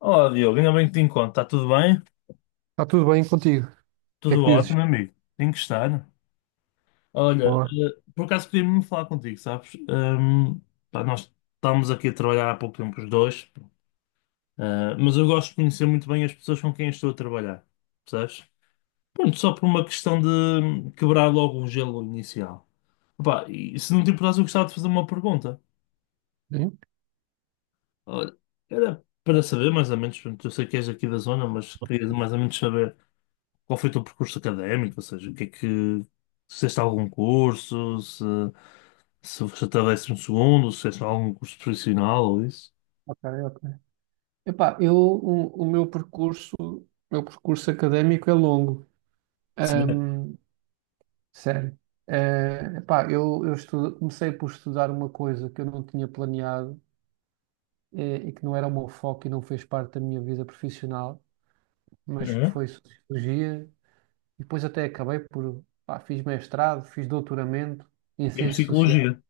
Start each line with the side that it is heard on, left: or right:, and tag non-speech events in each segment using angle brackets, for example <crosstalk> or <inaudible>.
left: Olá, Diogo, ainda bem que te encontro. Está tudo bem?
right: Está tudo bem contigo? O que é
left: Tudo
right: que dizes?
left: ótimo, amigo. Tem que estar. Olha,
right: Boa.
left: por acaso queria me falar contigo, sabes? Pá, nós estamos aqui a trabalhar há pouco tempo os dois, mas eu gosto de conhecer muito bem as pessoas com quem estou a trabalhar, percebes? Pronto, só por uma questão de quebrar logo o gelo inicial. Opá, e se não te importasse, eu gostava de fazer uma pergunta.
right: Sim?
left: Olha, era para saber mais ou menos, pronto, eu sei que és aqui da zona, mas queria mais ou menos saber. Qual foi o teu percurso académico? Ou seja, o que é que. Se fizeste algum curso, se estavesse um segundo, se fizeste algum curso profissional ou isso?
right: Ok, ok. Epá, o meu percurso, o meu percurso académico é longo.
left: Sim.
right: Ahm, Sério. Eh, epá, eu estu- Comecei por estudar uma coisa que eu não tinha planeado, e que não era o meu foco e não fez parte da minha vida profissional, mas que
left: Uhum.
right: foi sociologia, e depois até acabei por, pá, fiz mestrado, fiz doutoramento em
left: Em
right: ciências sociais,
left: psicologia.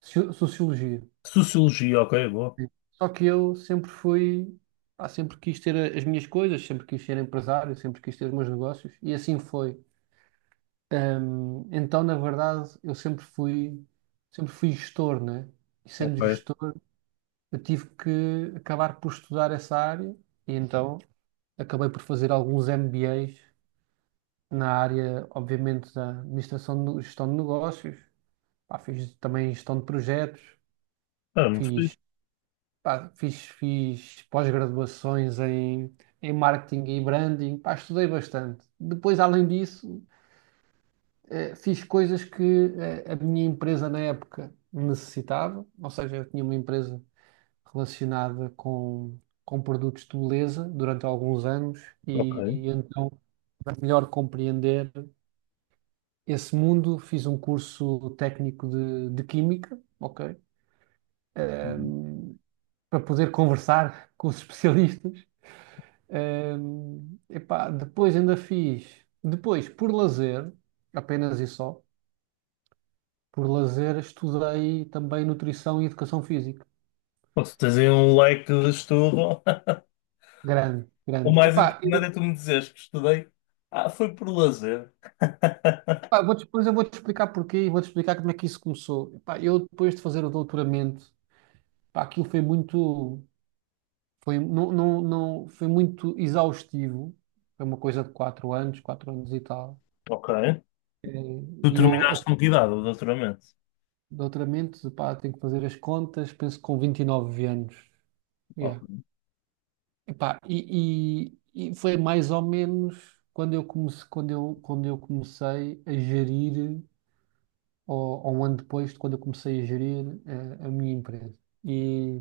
right: sociologia.
left: Sociologia, ok, boa.
right: Sim. Só que eu sempre fui, pá, sempre quis ter as minhas coisas, sempre quis ser empresário, sempre quis ter os meus negócios e assim foi. Então, na verdade, sempre fui gestor, né? E sendo
left: Ok.
right: gestor, eu tive que acabar por estudar essa área e então acabei por fazer alguns MBAs na área, obviamente, da administração de gestão de negócios. Pá, fiz também gestão de projetos,
left: Ah, muito fixe.
right: fiz Pá, fiz pós-graduações em, em marketing e branding, pá, estudei bastante. Depois, além disso, fiz coisas que a minha empresa na época necessitava, ou seja, eu tinha uma empresa relacionada com produtos de beleza durante alguns anos e,
left: Ok.
right: e então, para melhor compreender esse mundo, fiz um curso técnico de química, ok? Eh,
left: Uhum.
right: Para poder conversar <laughs> com os especialistas. Epá, depois ainda fiz, depois por lazer, apenas e só, por lazer estudei também nutrição e educação física.
left: Pô, se tens aí um leque de estudo, <laughs>
right: Grande,
left: o
right: grande.
left: mais
right: Epá,
left: importante é tu me dizeres que estudei. Ah, foi por lazer.
right: pá, vou, depois eu vou-te explicar porquê e vou-te explicar como é que isso começou. Epá, eu depois de fazer o doutoramento, pá, aquilo foi muito, foi, não, não, não, foi muito exaustivo. Foi uma coisa de quatro anos e tal.
left: Ok. Tu
right: E
left: terminaste com que idade o doutoramento?
right: doutoramento, pá, tenho que fazer as contas, penso que com 29 anos. Yeah.
left: Ok.
right: Epá, e foi mais ou menos quando eu comecei, quando eu comecei a gerir, ou um ano depois de quando eu comecei a gerir minha empresa. E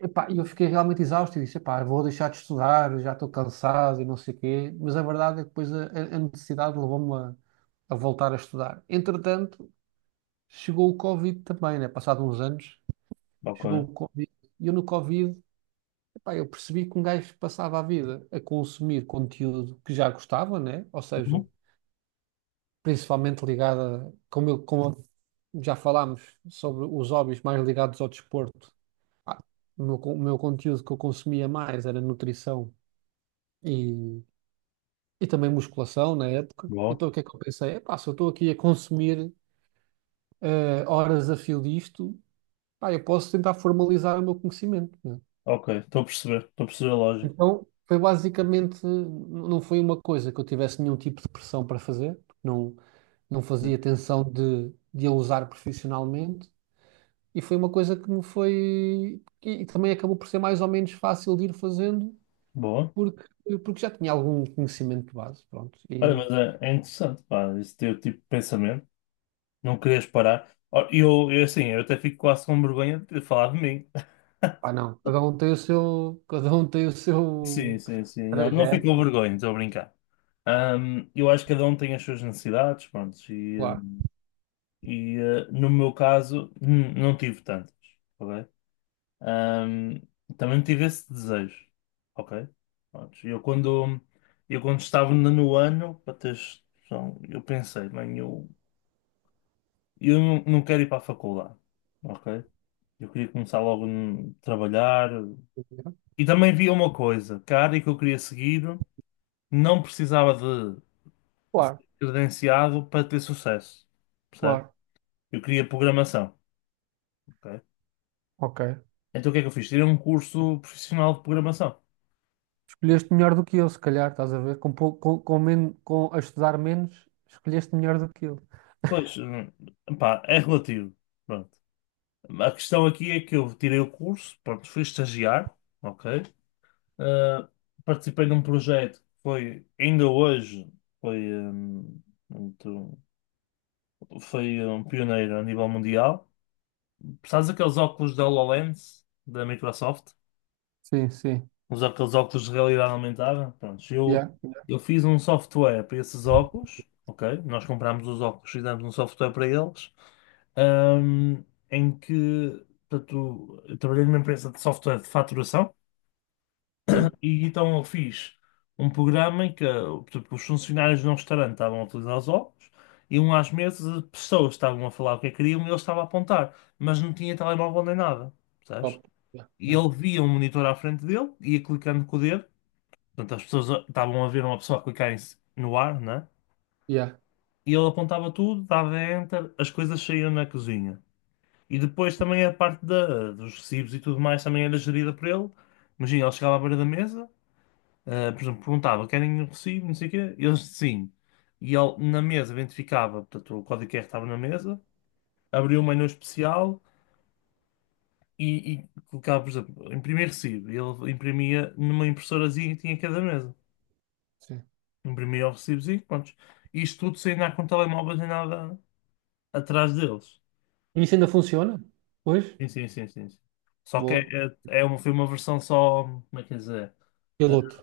right: epá, eu fiquei realmente exausto e disse, epá, vou deixar de estudar, já estou cansado e não sei o quê. Mas a verdade é que depois a necessidade levou-me a voltar a estudar. Entretanto, chegou o Covid também, né? Passado uns anos, chegou o
left: Ok.
right: Covid. E eu no Covid pá, eu percebi que um gajo passava a vida a consumir conteúdo que já gostava, né? Ou seja,
left: Uhum.
right: principalmente ligado a, como, como já falámos sobre os hobbies mais ligados ao desporto. Ah, o meu, o meu conteúdo que eu consumia mais era nutrição e, e também musculação na época.
left: Boa.
right: Então o que é que eu pensei? Epá, se eu estou aqui a consumir horas a fio disto, pá, eu posso tentar formalizar o meu conhecimento, né?
left: Ok, estou a perceber. Estou a perceber a lógica.
right: Então, foi basicamente, não foi uma coisa que eu tivesse nenhum tipo de pressão para fazer, porque não, não fazia tensão de a usar profissionalmente, e foi uma coisa que me foi, e também acabou por ser mais ou menos fácil de ir fazendo,
left: Boa.
right: porque, porque já tinha algum conhecimento de base, pronto,
left: Olha,
right: e
left: mas é interessante, pá, esse teu tipo de pensamento, não querias parar. Ó, Eu, assim, eu até fico quase com vergonha de ter falado de mim. <laughs>
right: pá, não, cada um tem o seu, cada um tem o
left: Sim,
right: seu
left: sim, sim. Não, não fico com
right: trajeto,
left: vergonha, estou a brincar. Eu acho que cada um tem as suas necessidades, pronto, e, eh,
right: claro,
left: e, eh, no meu caso, não tive tantas, ok? Ahm, também tive esse desejo, ok? Pronto, eu quando estava no ano, para teres noção, eu pensei, bem, eu não quero ir para a faculdade, ok? Eu queria começar logo a trabalhar. E também via uma coisa, que a área que eu queria seguir não precisava de
right: claro,
left: ser credenciado para ter sucesso, percebe?
right: claro,
left: Eu queria programação, ok?
right: ok.
left: Então o que é que eu fiz? Tirei um curso profissional de programação.
right: Escolheste melhor do que eu, se calhar, estás a ver? Com, com a estudar menos, escolheste melhor do que eu.
left: Pois, pá, é relativo. Pronto. A questão aqui é que eu tirei o curso, pronto, fui estagiar, ok? Uh, participei num projeto que foi, ainda hoje, foi, um, muito- foi um pioneiro a nível mundial. Precisas daqueles óculos da HoloLens, da Microsoft,
right: Sim, sim.
left: os aqueles óculos de realidade aumentada. Pronto, eu,
right: Yeah, yeah.
left: eu fiz um software para esses óculos, ok? Nós comprámos os óculos, fizemos um software para eles, um, em que, portanto, eu trabalhei numa empresa de software de faturação.
right: É,
left: E então eu fiz um programa em que tipo, os funcionários de um restaurante estavam a utilizar os óculos, iam às mesas, as pessoas estavam a falar o que é que queriam e ele estava a apontar, mas não tinha telemóvel nem nada, percebes?
right: top. Yeah,
left: E
right: yeah,
left: ele via um monitor à frente dele, ia clicando com o dedo, portanto as pessoas estavam a ver uma pessoa clicar no ar, né?
right: yeah,
left: E ele apontava tudo, dava enter, as coisas saíam na cozinha. E depois também a parte dos recibos e tudo mais também era gerida por ele. Imagina, ele chegava à beira da mesa. Ah, por exemplo, perguntava, querem um recibo, não sei o quê? Eles, sim. E ele, na mesa, identificava, portanto, o código QR estava na mesa, abria um menu especial e colocava, por exemplo, imprimir recibo. E ele imprimia numa impressorazinha que tinha em cada mesa.
right: sim.
left: Imprimia o recibozinho, pronto. Isto tudo sem andar com telemóveis nem nada atrás deles.
right: E isso ainda funciona? Pois?
left: Sim, sim, sim, sim, sim. Só que
right: Boa.
left: é é uma versão só, como é que é dizer? Ah,
right: Piloto.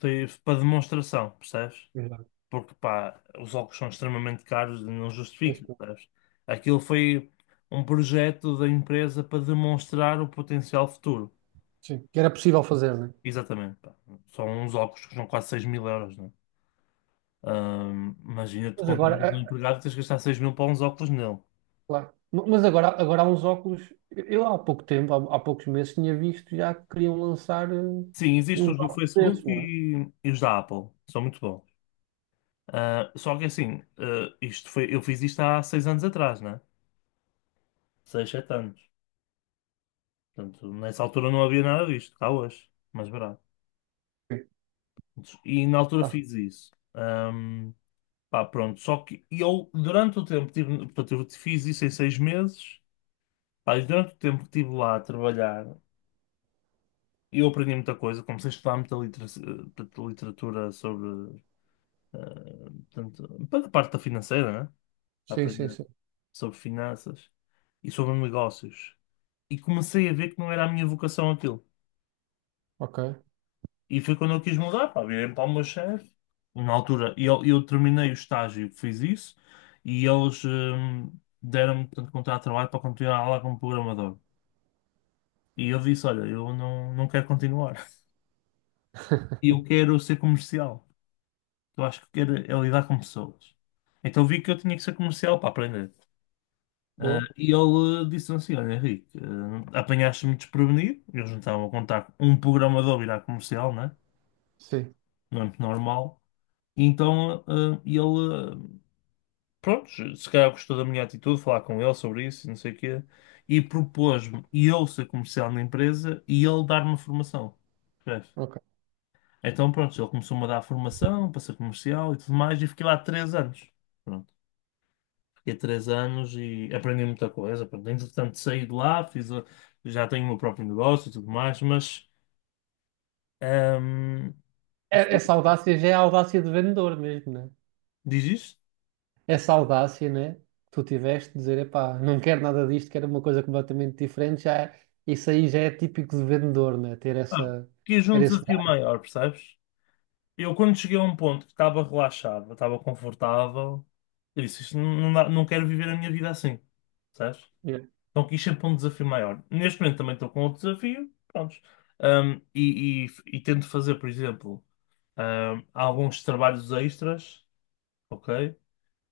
left: foi para demonstração, percebes?
right: Exato.
left: Porque pá, os óculos são extremamente caros e não
right: Pois,
left: justifica,
right: pô.
left: sabes? Aquilo foi um projeto da empresa para demonstrar o potencial futuro.
right: Sim. Que era possível fazer, não é?
left: Exatamente, pá. São uns óculos que são quase 6000 euros, né? Imagina, tu
right: Mas
left: compras
right: agora, é,
left: um empregado e tens que gastar 6000 para uns óculos nele.
right: claro. Mas agora, agora há uns óculos. Eu há pouco tempo, há, há poucos meses, tinha visto já que queriam lançar
left: Sim, existem
right: uns
left: os do
right: óculos
left: Facebook
right: desses, não
left: e os da Apple, são muito bons. Ah, só que assim, isto foi, eu fiz isto há 6 anos atrás, né? 6 7 anos. Portanto, nessa altura não havia nada disto, cá hoje, mais barato.
right: é? Sim.
left: E na altura
right: Ah,
left: fiz isso. Pá, pronto. Só que eu, durante o tempo, que tive, portanto, eu fiz isso em 6 meses. Pá, e durante o tempo que estive lá a trabalhar, eu aprendi muita coisa. Comecei a estudar muita portanto, literatura sobre, portanto, para a parte da financeira, né? A
right: sim, sim,
left: aprender
right: sim.
left: sobre finanças e sobre negócios. E comecei a ver que não era a minha vocação aquilo.
right: Ok.
left: E foi quando eu quis mudar, pá, virei para o meu chefe. Na altura, eu terminei o estágio, fiz isso, e eles deram-me, portanto, contrato de trabalho para continuar lá como programador. E eu disse, olha, eu não, não quero continuar. <laughs> Eu quero ser comercial. Eu acho que quero é lidar com pessoas. Então vi que eu tinha que ser comercial para aprender. Ah,
right: Boa.
left: e ele disse assim, olha, Henrique, apanhaste-me desprevenido. Eles não estavam a contar um programador virar comercial, né?
right: Sim.
left: Não é muito normal. Então, ele, prontos, se calhar gostou da minha atitude, falar com ele sobre isso, e não sei o quê, e propôs-me e eu ser comercial na empresa e ele dar-me formação. Percebes?
right: Ok.
left: Então, pronto, ele começou-me a dar formação para ser comercial e tudo mais, e fiquei lá 3 anos. Pronto, fiquei 3 anos e aprendi muita coisa. Pronto, entretanto, saí de lá, já tenho o meu próprio negócio e tudo mais, mas, hum,
right: Essa audácia já é a audácia de vendedor mesmo, né?
left: diz isto?
right: Essa audácia, né? que Tu tiveste de dizer, epá, não quero nada disto, quero uma coisa completamente diferente, isso aí já é típico de vendedor, né? Ter
left: Ah,
right: essa,
left: quis um
right: ter esse...
left: desafio maior, percebes? Eu, quando cheguei a um ponto que estava relaxado, estava confortável, eu disse, isto não, não quero viver a minha vida assim, sabes?
right: Yeah.
left: Então quis sempre um desafio maior. Neste momento também estou com outro desafio, pronto. e, e, e tento fazer, por exemplo, alguns trabalhos extras, ok?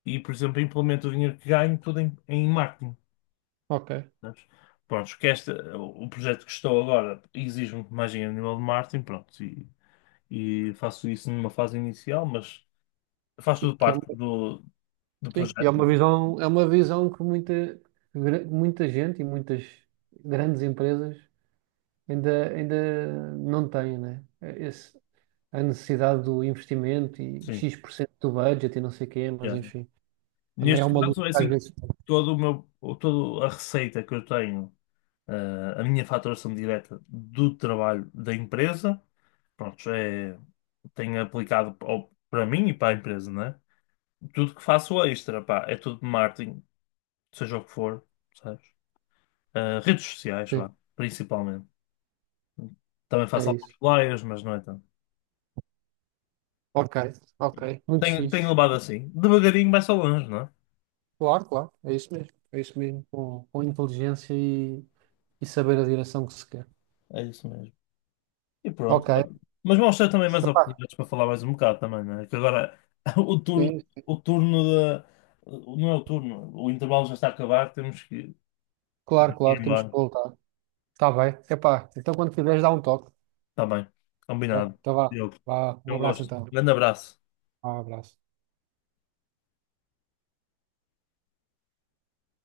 left: E, por exemplo, implemento o dinheiro que ganho tudo em marketing,
right: Ok.
left: sabes? Pronto, que o projeto que estou agora exige muito mais dinheiro a nível de marketing, pronto, e faço isso numa fase inicial, mas faz
right: Que,
left: tudo
right: que é uma,
left: parte do
right: sim, e
left: projeto.
right: é uma visão que muita, muita gente e muitas grandes empresas ainda, ainda não têm, né? É, esse, a necessidade do investimento e
left: Sim.
right: X% do budget e não sei o quê, mas
left: Yeah.
right: enfim, também é
left: Neste
right: uma luta
left: caso, é
right: que às
left: assim,
right: vezes.
left: todo o meu, o- toda a receita que eu tenho, a minha faturação direta do trabalho da empresa, pronto, é, tenho aplicado para mim e para a empresa, né? Tudo que faço extra, pá, é tudo de marketing, seja o que for, sabes? Redes sociais,
right: Sim,
left: vá, principalmente. Também
right: é
left: faço alguns
right: isso.
left: flyers, mas não é tanto.
right: Ok, ok, muito
left: Tenho
right: fixe.
left: levado assim. Devagarinho vai só longe, não é?
right: Claro, claro, é isso mesmo. É isso mesmo, com inteligência e saber a direção que se quer.
left: É isso mesmo. E pronto.
right: Ok.
left: Mas mostra também mais
right: Epá,
left: oportunidades para falar mais um bocado também, não é? Que agora <laughs> o turno,
right: sim,
left: o turno da. Não é o turno, o intervalo já está a acabar, temos que,
right: claro,
left: temos que
right: claro,
left: ir
right: temos que
left: embora.
right: voltar. Está bem, epá, então quando quiseres dá um toque.
left: Está bem,
right: Vai,
left: combinado.
right: então vá,
left: Eu,
right: vá, um
left: eu
right: abraço
left: gosto.
right: então.
left: Grande abraço.
right: Vá, um abraço.